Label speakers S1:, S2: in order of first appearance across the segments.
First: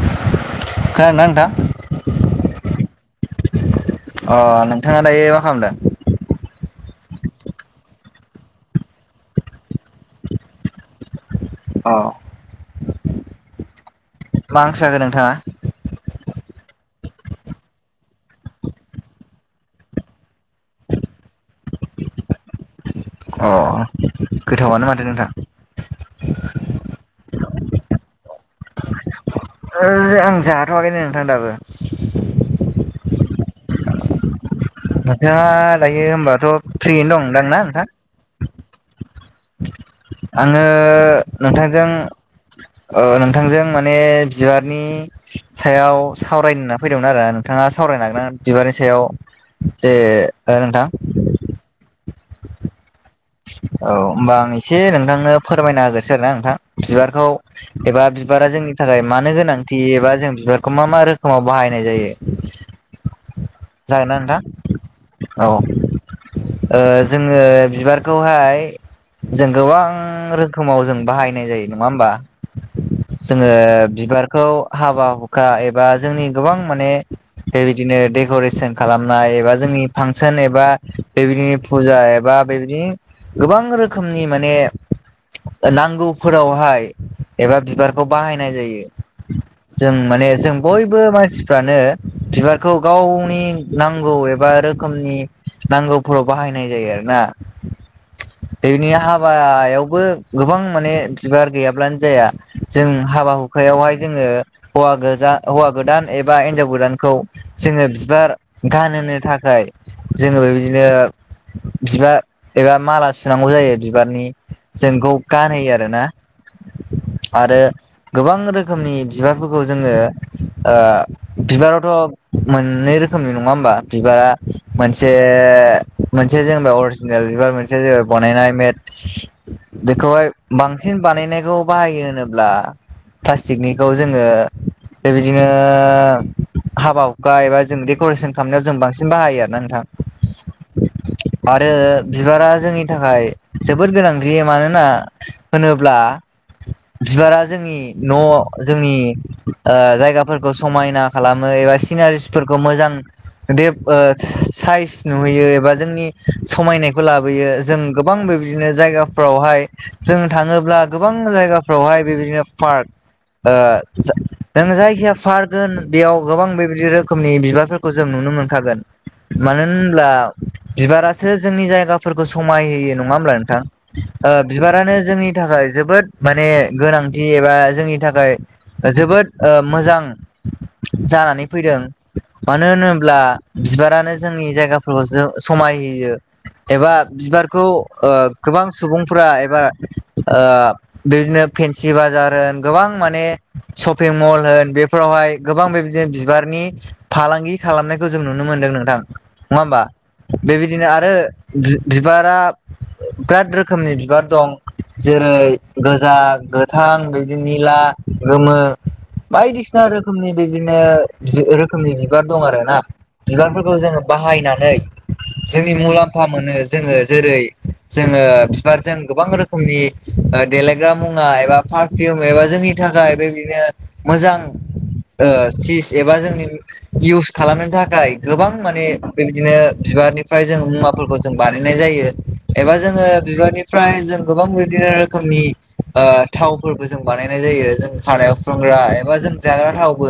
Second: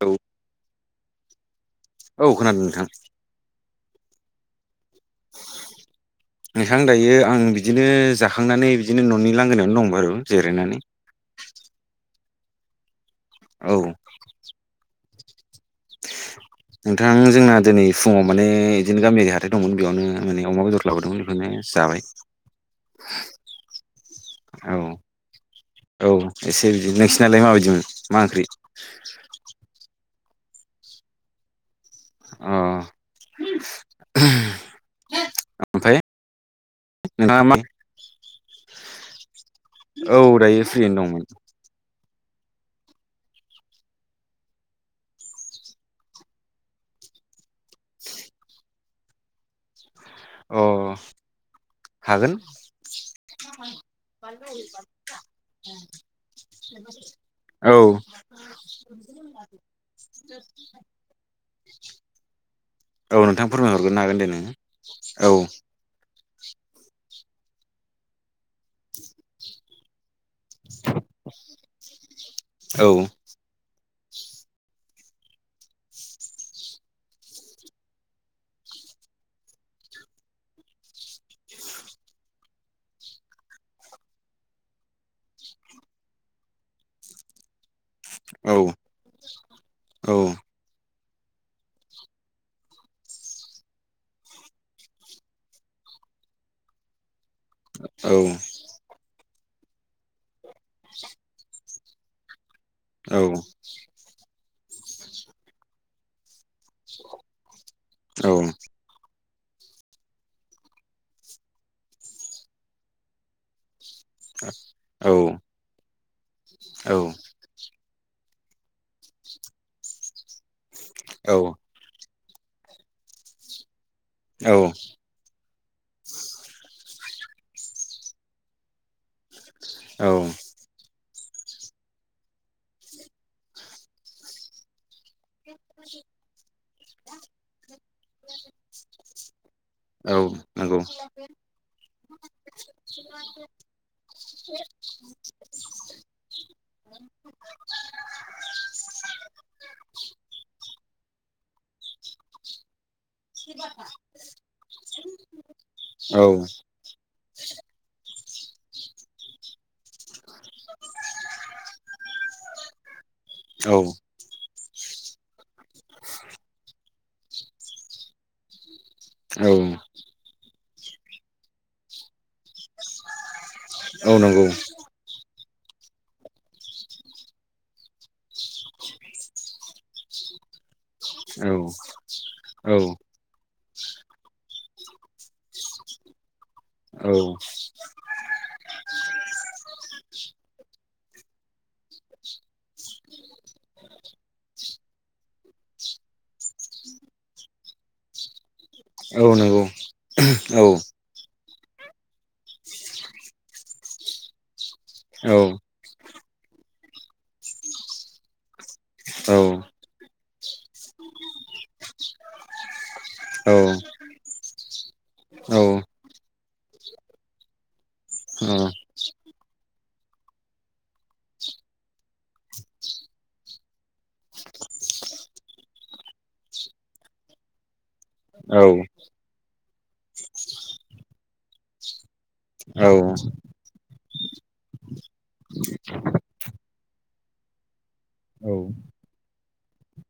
S1: औ।
S2: खोनादोंना नोंथां?
S1: औ खोनादों नोंथां।
S2: अ नोंथाङा दायो मा खालामदों?
S1: नोंथां दायो आं बिदिनो जाखांनानै बिदिनो न'नि लांगोनायावनो दं बारु जिरायनानै।
S2: अ
S1: औ
S2: मा ओंख्रि जाखो नोंथाङा?
S1: नोंथां जोंना दिनै फुङाव माने बिदिनो गामियारि हाथाय दंमोन बेयावनो माने अमा बेदर लाबोदोंमोन बेखौनो जाबाय।
S2: अ
S1: औ
S2: गोथावानो माथो नोंथां
S1: औ एसे बिदि नोंसिरनालाय माबाय ओ मा ओंख्रि?
S2: ओ आं जाथ'वाखैनो नोंथां दाबो।
S1: अ
S2: नोंथाङा दायो होनबाथ' फ्रियैनो
S1: नोंथाङा मा
S2: दंदांना नोंथां?
S1: औ
S2: आङो
S1: दायो फ्रियैनो दंमोन
S2: नोंथांजों ओ नोंथांजों माने बिबारनि सायाव सावरायनो होना फैदोंमोन आरो नोंथाङा साव रायनो हागोनना बिबारनि सायाव जे हो
S1: अ
S2: नोंथां?
S1: हागोन।
S2: औ होमबा आं एसे नोंथांनो फोरमायना होगोरसै आरो ना नोंथां। बिबारखौ
S1: औ
S2: एबा बिबारा जोंनि थाखाय मानो गोनांथि एबा जों बिबारखौ मा मा रोखोमाव बाहायनाय जायो?
S1: औ नोंथां फोरमायहरग्रोनो
S2: जागोनना
S1: हागोन दे
S2: नोंथां
S1: नोङो औ ।
S2: ओ जोङो बिबारखौहाय जों गोबां रोखोमाव जों बाहायनाय जायो नङा होमबा?
S1: औ
S2: जोङो बिबारखौ हाबा हुखा एबा जोंनि गोबां माने बेबायदिनो देक'रे सेन खालामनाय एबा जोंनि फांसन एबा बेबायदिनो फुजा एबा बेबायदिनो गोबां रोखोमनि माने नांगौफोरावहाय एबा बिबार खौ बाहायनाय
S1: औ
S2: जायो जों
S1: औ
S2: मानि जों बय बो मानसिफ्रानो बिबारखौ गाव नि नांगौ एबा रोखोमनि नांगौफोराव बाहायनाय जायो आरो ना ।
S1: औ ।
S2: हाबायावबो गोबां माने बिबार गैयाब्लानो जाया । जों
S1: औ
S2: हाबा हुखायावहाय जोङो हौवा गोजा हौवा गोदान एबा हिनजाव गोदानखौ जोङो
S1: औ
S2: बिबार गान सोनो थाखाय जोङो बेबायदिनो बिबार एबा माला सुनांगौ जायो । बिबारनि जोंखौ गानहोयो आरो ना
S1: औ
S2: आरो गोबां रोखोमनि बिबारफोरखौ जोङो ओ बिबारावथ' मोननै रोखोमनि नङा होमबा बिबारा
S1: औ
S2: मोनसे मोनसे जेनेबा अ जिनेल बनायनाय मेद
S1: औ
S2: बेखौहाय बांसिन बानायनाय खौ बाहायो होनोब्ला प्लासटिकनिखौ जोंङो बेबि बिदिनो हाबा हुखा एबा जों डेक'रेसन खालामनायाव जों बांसिन बाहायो आरो ना
S1: औ नंगौ ।
S2: आरो बिबारा जोंनि थाखाय जोबोद गोनांथि मानोना होनोब्ला बिबारा जोंनि न' जोंनि ओ जायगाफोरखौ समायना खालामो एबा सिनारिसफोरखौ मोजां दिब ओ स साइस नुहोयो एबा जोंनि
S1: औ
S2: समायनायखौ ला बोयो जों गोबां बेबायदिनो जायगाफ्रावहाय जों थाङोब्ला गोबां जायगाफ्रावहाय बेबा दिनों पार्क ओ
S1: औ
S2: ज नों जायखिया पार्क होन बेयाव गोबां बेबायदि रोखोमनि बिबारफोर खौ जों नुनो मोनखागोन
S1: औ
S2: मानो होनब्ला बिबारासो जोंनि जायगाफोरखौ समाय होयो नङा होमब्ला नोंथां?
S1: औ
S2: ओ
S1: नंगौ
S2: बिबारानो जोंनि थाखाय जोबोद माने गोनांथि एबा जोंनि थाखाय जोबोद ओ मोजां जानानै फैदों
S1: औ ।
S2: मानो होनोब्ला बिबारानो जोंनि जायगाफोरखौसो समाय होयो एबा
S1: औ
S2: बिबारखौ गोबां ओ सुबुंफोरा एबा ओ बिदिनो फेेनसि बाजार होन गोबां माने सपिं मल होन बेफोरावहाय गोबां बेबायदिनो बिबारनि फालांगि खालामनायखौ जों नुनो मोनदों नोंथां नङा
S1: औ नंगौ
S2: होमबा?
S1: औ
S2: बेबायदिनो आरो बि-बिबारा ब्राद रोखोमनि बिबार दं ।
S1: औ
S2: जेरै गोजा, गोथां, बिदि निला, गोमो
S1: औ
S2: बायदिसिना रोखोमनि बिबदिनो खोमनि बिबार दं आरोना
S1: औ
S2: बिबारफोरखौ जोङो बाहायनानै जोंनि मुलाम्फा मोनो जोङो जेरै जोङो बिबारजों गोबां रोखोमनि ओ देलायग्रा मुवा एबा पारफिउम एबा जोंनि थाखाय बेबायदिनो मोजां ओ चिस एबा जोंनि इउस खालामनो थाखाय गोबां माने बेबबदिनो बिबारनिफ्राय जों मुवाफोरखौ जों बानायनाय जायो एबा
S1: औ
S2: जोङो बिबारनिफ्राय जों गोबां बिदिनो रोखोमनि ओ थावफोरबो जों बानायनाय जायो ‌ खानायाव फुनग्रा एबा जों जाग्रा थावबो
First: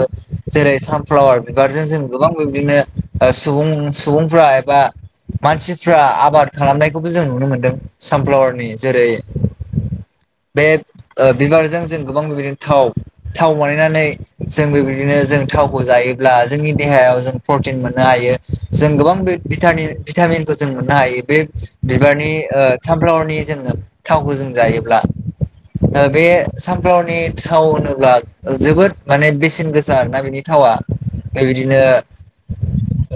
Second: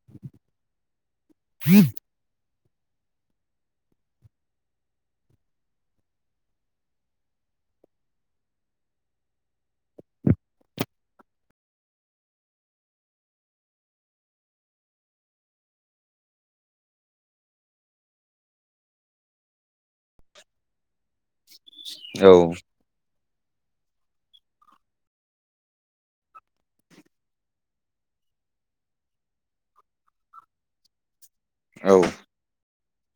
S2: जेरै सानफ्लावार बिबारजों जों गोबां बिदिनो ओ सुबुं सुबुंफोरा एबा मानसिफ्रा आबाद खालामनायखौबो जों नुनो मोनदों सानफ्लावारनि जेरै [inaudible] बे ओ बिबारजों जों गोबां बेबायदिनो थाव थाव बानायनानै जों बेबायदिनो जों थावखौ जायोब्ला जोंनि देहायाव जों प्रटिन मोननो हायो जों गोबां बे भिटामिन भिटामिनखौ जों मोननो हायो बे बिबारनि ओ सामफ्लावारनि जोङो थावखौजों जायोब्ला ओ बे सानफ्लावारनि थाव होनोब्ला जोबोद माने बेसेन गोसा आरोना बेनि थावा बे बायदिनो
S1: औ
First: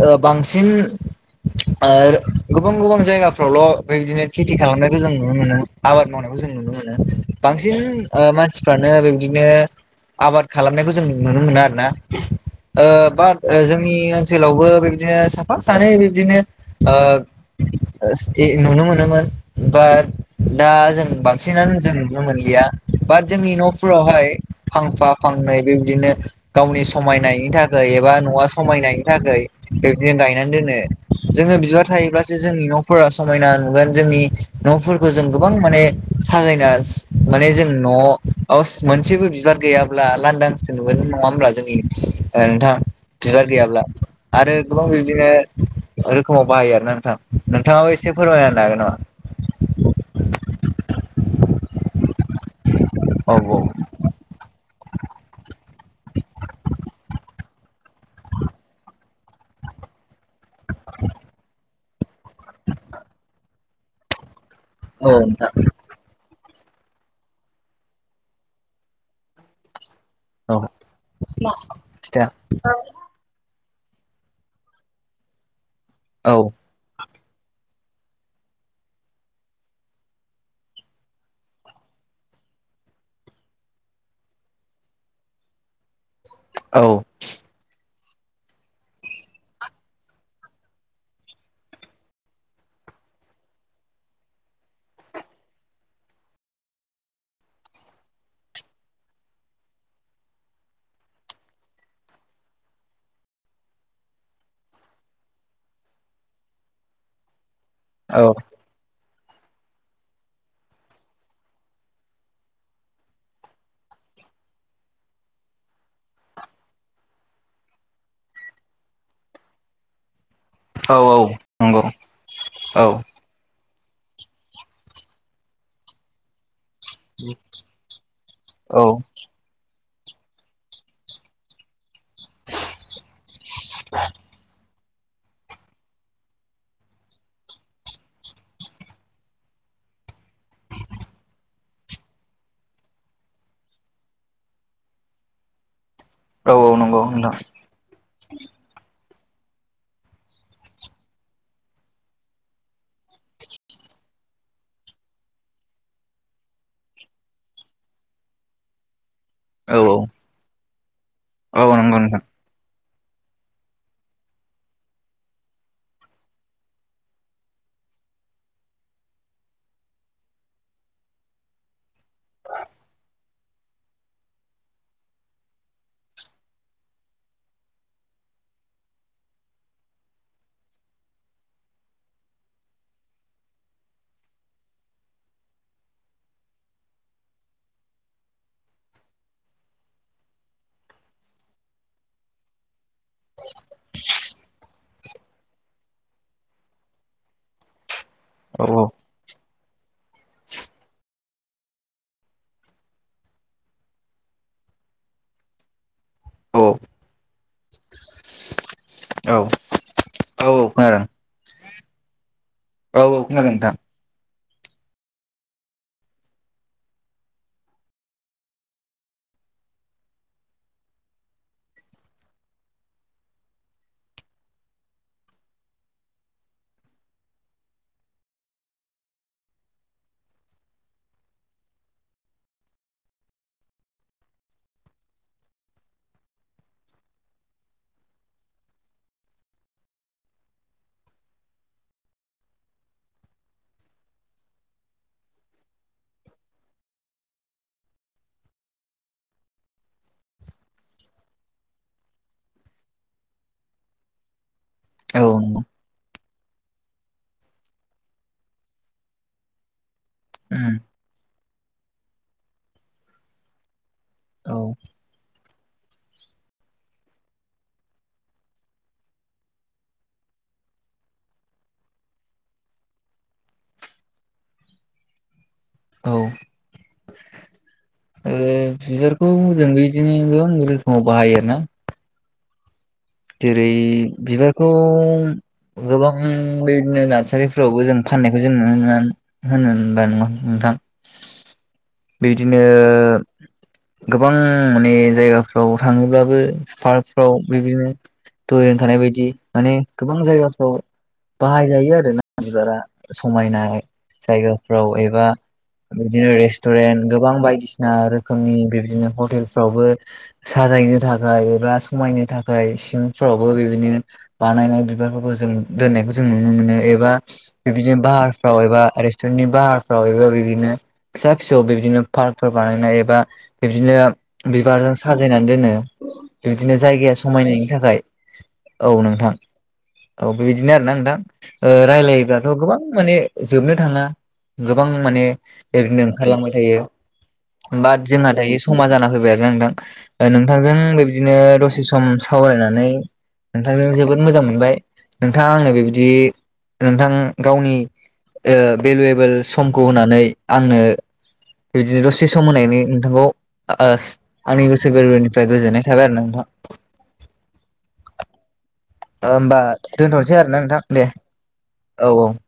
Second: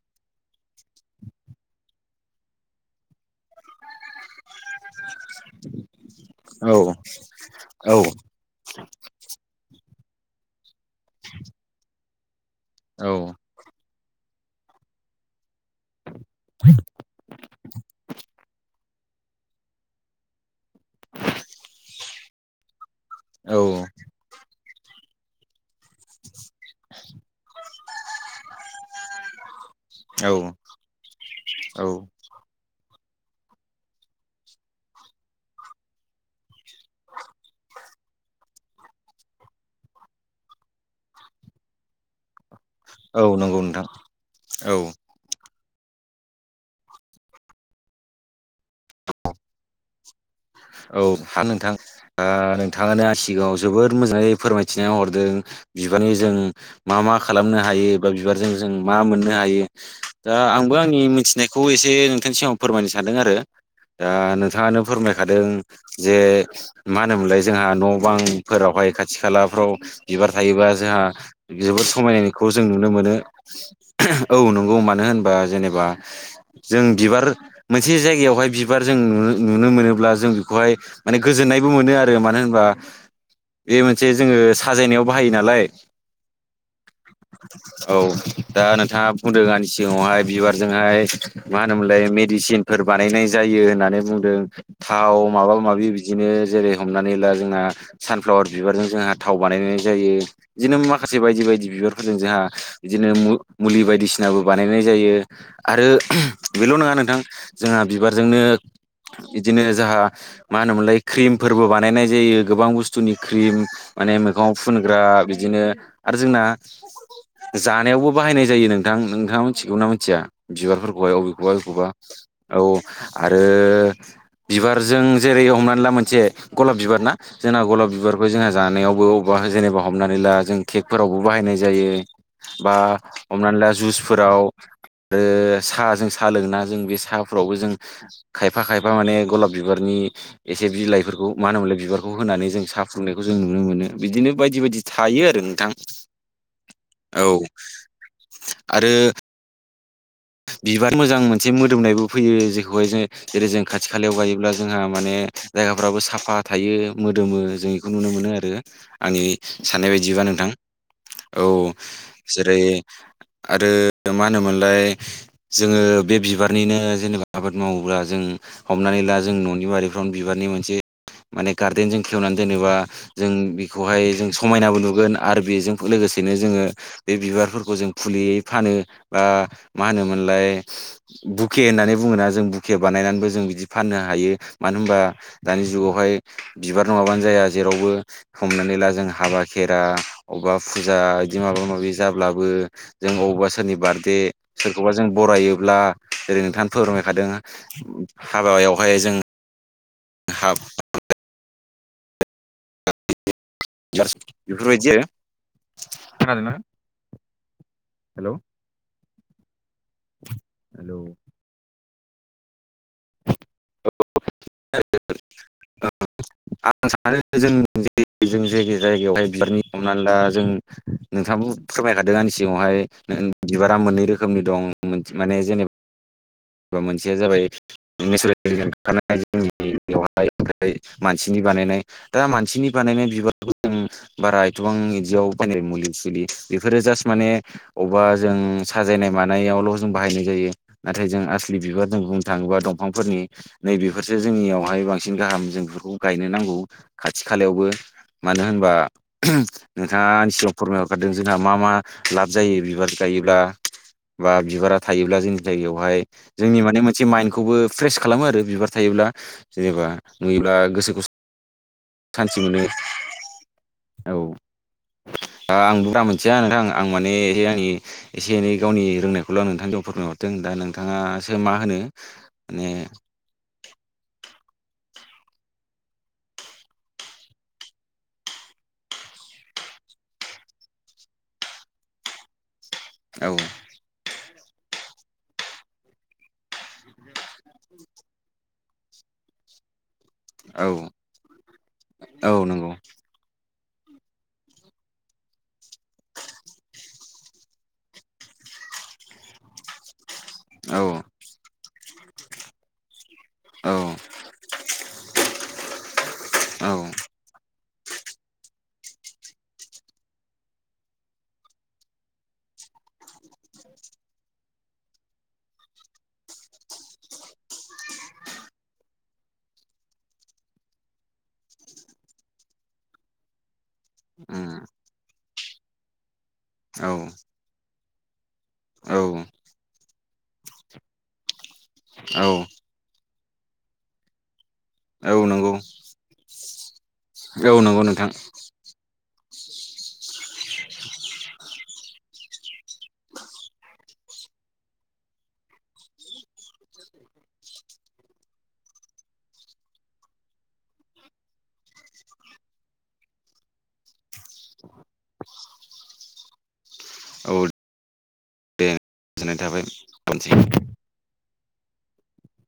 S2: ओ बांसिन गोबां ओ गुबुन गुबुन जायगाफ्रावल' बिदिनो खेथि खालामनायखौ जों नुनो मोनो आबाद मावनायखौ जों नुनो मोनो बांसिन ओ मानसिफ्रानो ओ बेबदिनो आबाद खालामनायखौ जों नुनो मोनो आरो ना ओ बाट जोंनि ओनसोलावबो बेबदिनो साफ फा सानै बिबदिनो ओ ए नुनो मोनोमोन बाट दा जों बांसिनानो जों नुनो मोनलिया बाट जोंनि न'फोरावहाय फांफा फांनै बेबायदिनो गावनि समायनायनि थाखाय एबा न'आ समायनायनि थाखाय बिबदिनो गायनानै दोनो जोङो बिबार थायोब्लासो जोंनि न' फोर समायना नुगोन जोंनि न'फोरखौ जों गोबां माने साजायना माने जों अ हावस मोनसेबो बिबार गैयाब्ला लांदांसो नुगोन नङा होमब्ला जोंनि ओ नोंथां
S1: औ नंगौ नोंथां
S2: बिबार
S1: औ
S2: रोखोमाव बाहायो आरो ना नोंथां नोंथाङाबो एसे फोरमायनो हागोन नामा
S1: औ हागोन नोंथां ओ नोंथाङा दा सिगाङाव
S2: हागोन
S1: जोबोद मोजाङै फोरमायथिना हरदों बिबार जों मा मा खालामनो हायो बे बिबारजों जों मा मोननोहायो दाआंबो आंनि मिथिनायखौ एसे एसे नोंथांनि सिगाव फोरमायनो सानदों आरो दा नोंथाङानो फोरमायखादों
S2: नामा?
S1: जे मा होनोमोनलाय जोंहा न' बांफोरावहाय खाथि खालाफ्राव बिबार
S2: औ नोंथां औ
S1: थायोबा जोंहा जोबोद
S2: खिथाया
S1: समायनायखौ जों नुनो मोनो औ नंगौ मानो होनबा जेनेबा
S2: औ
S1: जों बिबार मोनसे जायगायावहाय बिबार जों नुनो नुनो मोनो ब्ला जों बहाय माने गोजोन्नायबो मोनो आरो मानो होनबा बे मोनसे जोङो साजायनायाव बाहायो नालाय
S2: औ
S1: औ दा नोंथाङा बुंदो आंनि सिगाङावहाय बिबारजोंहाय मा होनोमोनलाय मेडिसिनफोर बानायनाय जायो होननानै बुंदों थाव माबा माबि बिदिनो जेरै हमनानै ला जोंना सानफ्लावार बिबारजों जोंहा थाव बानायनाय जायो बिदिनो माखासे बायदि बायदि बिबारजों जों बिदिनो मुलि बायदिसिनाबो बानायनाय जायो आरो बेल' नङा नोंथां जोंहा
S2: औ
S1: बिबारजोंनो बिदिनो जाहा मा होनोमोनलाय क्रिमफोरबो बानायनाय जायो गोबां बुस्थुनि क्रिम माने मैगं आवफुनग्रा बिदिनो आरो जोंना जानायावबो बाहायनाय जायो नोंथां नोंथाङा मिथिगौना मिथिया
S2: औ
S1: बिबारफोरखौहाय
S2: औ
S1: अबेखौबा
S2: नंगौ
S1: एबखौबा औ आरो बिबारजों जेरै हमनानै ला मोनसे गलाब बिबार ना जोंना गलाब बिबारखौ जोंहा
S2: औ
S1: जानायावबो अबेबा जेनेबा हमनानै ला जों केकफोरावबो बाहायनाय जायो बा हमनाला जुसफोराव आरो साहाजों साहा लोङोना जों बे साहाफोरावबो जों खायफा खायफा माने गलाब बिबारनि एसे बिलाइफोरखौ मानो होनोमलाय बिबारखौ होनानै जों साहा फुंनायखौ जों नुनो मोनो बिदिनो बायदि बायदि थायो आरो नोंथां
S2: औ नंगौ
S1: औ
S2: नोंथां
S1: आरो बिबार मोजां मोनसे मोदोमनायबो फैयो जेखौहाय ज जेरै जों खाथि खालायाव गायोब्ला जोंहा माने जायगाफ्राबो साफा थायो मोदोमो जों बेखौ नुनो मोनो आरो आंनि
S2: औ
S1: साननाय बायदिबा नोंथां औ
S2: नंगौ नोंथां
S1: जेरै आरो मा होनोमोनलाय
S2: [inaudible]
S1: जोङो बे बिबारनिनो जेनेबा आबाद मावोब्ला जों हमनानै ला जों न'नि बारिफ्रावनो बिबारनि मोनसे माने गार्देन जों खेवनानै दोनोबा जों बेखौहाय जों समायनाबो नुगोन आरो बेजों लोगोसे लोगोसेनो जोङो बे बिबारफोरखौ जों फुलियै फानो, बा मा होनोमोनलाय बुके होननानै बुङोना जों, बुके बानायनानैबो जों बिदि फाननो हायो। मा मानोहोनबा दानि जुगावहाय बिबार नङाबानो जाया जेरावबो हमनानै ला जों हाबा खेरा अबा फुजा बिदि माबा माबि जाब्लाबो जों अबा सोरनि बार्थडे सोरखौबा जों बरायोब्ला जेरै नोंथाङा फोरमायखादों
S2: औ
S1: हाबायावहाय जों हाब [unintelligible] खोनादों ना,
S2: औ
S1: हेल'।
S2: औ औ औ खोनादों। औ औ खोनादों नोंथां।
S1: आं सानो जों जों जाय जायगायावहाय बिबारनि हमनानै ला जों नोंथाङाबो फोरमायखादों आंनि सिगावहाय बिबारा मोननै रोखोमनि दं। माने जेनेबा मोनसेया जाबाय नेचारेल मोनखानाय जोंनि बेवहाय मानसिनि बानायनाय। दा मानसिनि बानायनाय बिबारखौ जों बारा एथबां बिदियाव बा मुलि सुलि, बेफोरो जास्ट माने अबेबा जों साजायनाय मानायावल' जों बाहायनाय जायो। नाथाय जों बिबार जों बुंनो थाङोबा दंफांफोरनि नै बेफोरसो जोंनियावहाय बांसिन गाहाम जों बेफोरखौ गायनो नां खौ खाथि खालायावबो मानो होनबा नोंथाङा आंनि सिगाङाव फोरमायहरखादों जोंहा मा मा लाब जायो बिबार गायोब्ला, बा बिबारा थायोब्ला
S2: औ
S1: जोंनि
S2: नंगौ
S1: जायगायावहाय जोंनि माने मोनसे माइन्डखौबो फ्रेस खालामो आरो बिबार थायोब्ला जेनेबा नुयोब्ला गोसोखौ सानति मोनो, औ। आं बारा मोनथिया नोंथां आं माने आंनि एसे एनै गावनि रोंनायखौल' नोंथां बुंहरदों दा नोंथाङासो मा होनो माने
S2: [inaudible] औ। बिबारखौ जों बिदिनो गोबां रोखोमाव बाहायो आरो ना।
S1: औ
S2: जेरै- बिबारखौ गोबां बेदिनो नार्सारिफोरावबो जों फाननायखौ जों नुनो [unintelligible] होनो होनबा नङा
S1: औ
S2: नोंथां।
S1: औ
S2: बिदिनो
S1: नंगौ
S2: गोबां माने जायगाफ्राव थाङोब्लाबो पार्कफ्राव बिदिनो दहाय होनखानाय बायदि माने गोबां जायगाफ्राव
S1: औ
S2: बाहायजायो आरोना बिबारा।
S1: औ
S2: समायनाय, जायगाफ्राव एबा बिदिनो
S1: औ
S2: रेस्टुरेन्ट गोबां बायदिसिना ना रोखोमनि बिबदिनो हटेलफ्रावबो साजायनो थाखाय एबा समायनो थाखाय फोरावबो बिदिनो बानायनाय बिबारफोरखौ जों दोननायखौ जों नुनो मोनो एबा बिदिनो बाहारफ्राव एबा रेस्टुरेननि बाहारफ्राव एबा बिदिनो फिसा फिसौ बिदिनो पार्कफोर बानायनाय एबा बिबदिनो
S1: उम
S2: बिबारजों साजायनानै दोनो। बिबदिनो
S1: औ
S2: जायगाया समायनायनि थाखाय औ नोंथां। औ बेबायदिनो आरोना नोंथां रायलायोब्लाथ' गोबां माने जोबनो थाङा। गोबां
S1: औ
S2: माने
S1: नंगौ
S2: बिदिनो ओंखारलांबाय थायो।
S1: औ नंगौ
S2: बात
S1: नोंथां
S2: जोंहा दायो समा जाना फैबाय आरो ना नोंथां। नोंथांजों बेबायदिनो दसे सम सावरायनानै नोंथांजों जोबोद मोजां मोनबाय। नोंथाङा आंनो बे बायदि नोंथां गावनि भेलुवेबोल समखौ होनानै आंनो बिदिनो दसे सम होनायनि नोंथांखौ आंनि गोसो गोरबोनिफ्राय गोजोननाय थाबाय आरो नोंथां। [inaudible]
S1: औ दे गोजोननाय
S2: होनोमबा
S1: थाबाय
S2: दोनथ'नोसै
S1: दोनसै
S2: आरो ना नोंथां दे औ औ। [inaudible]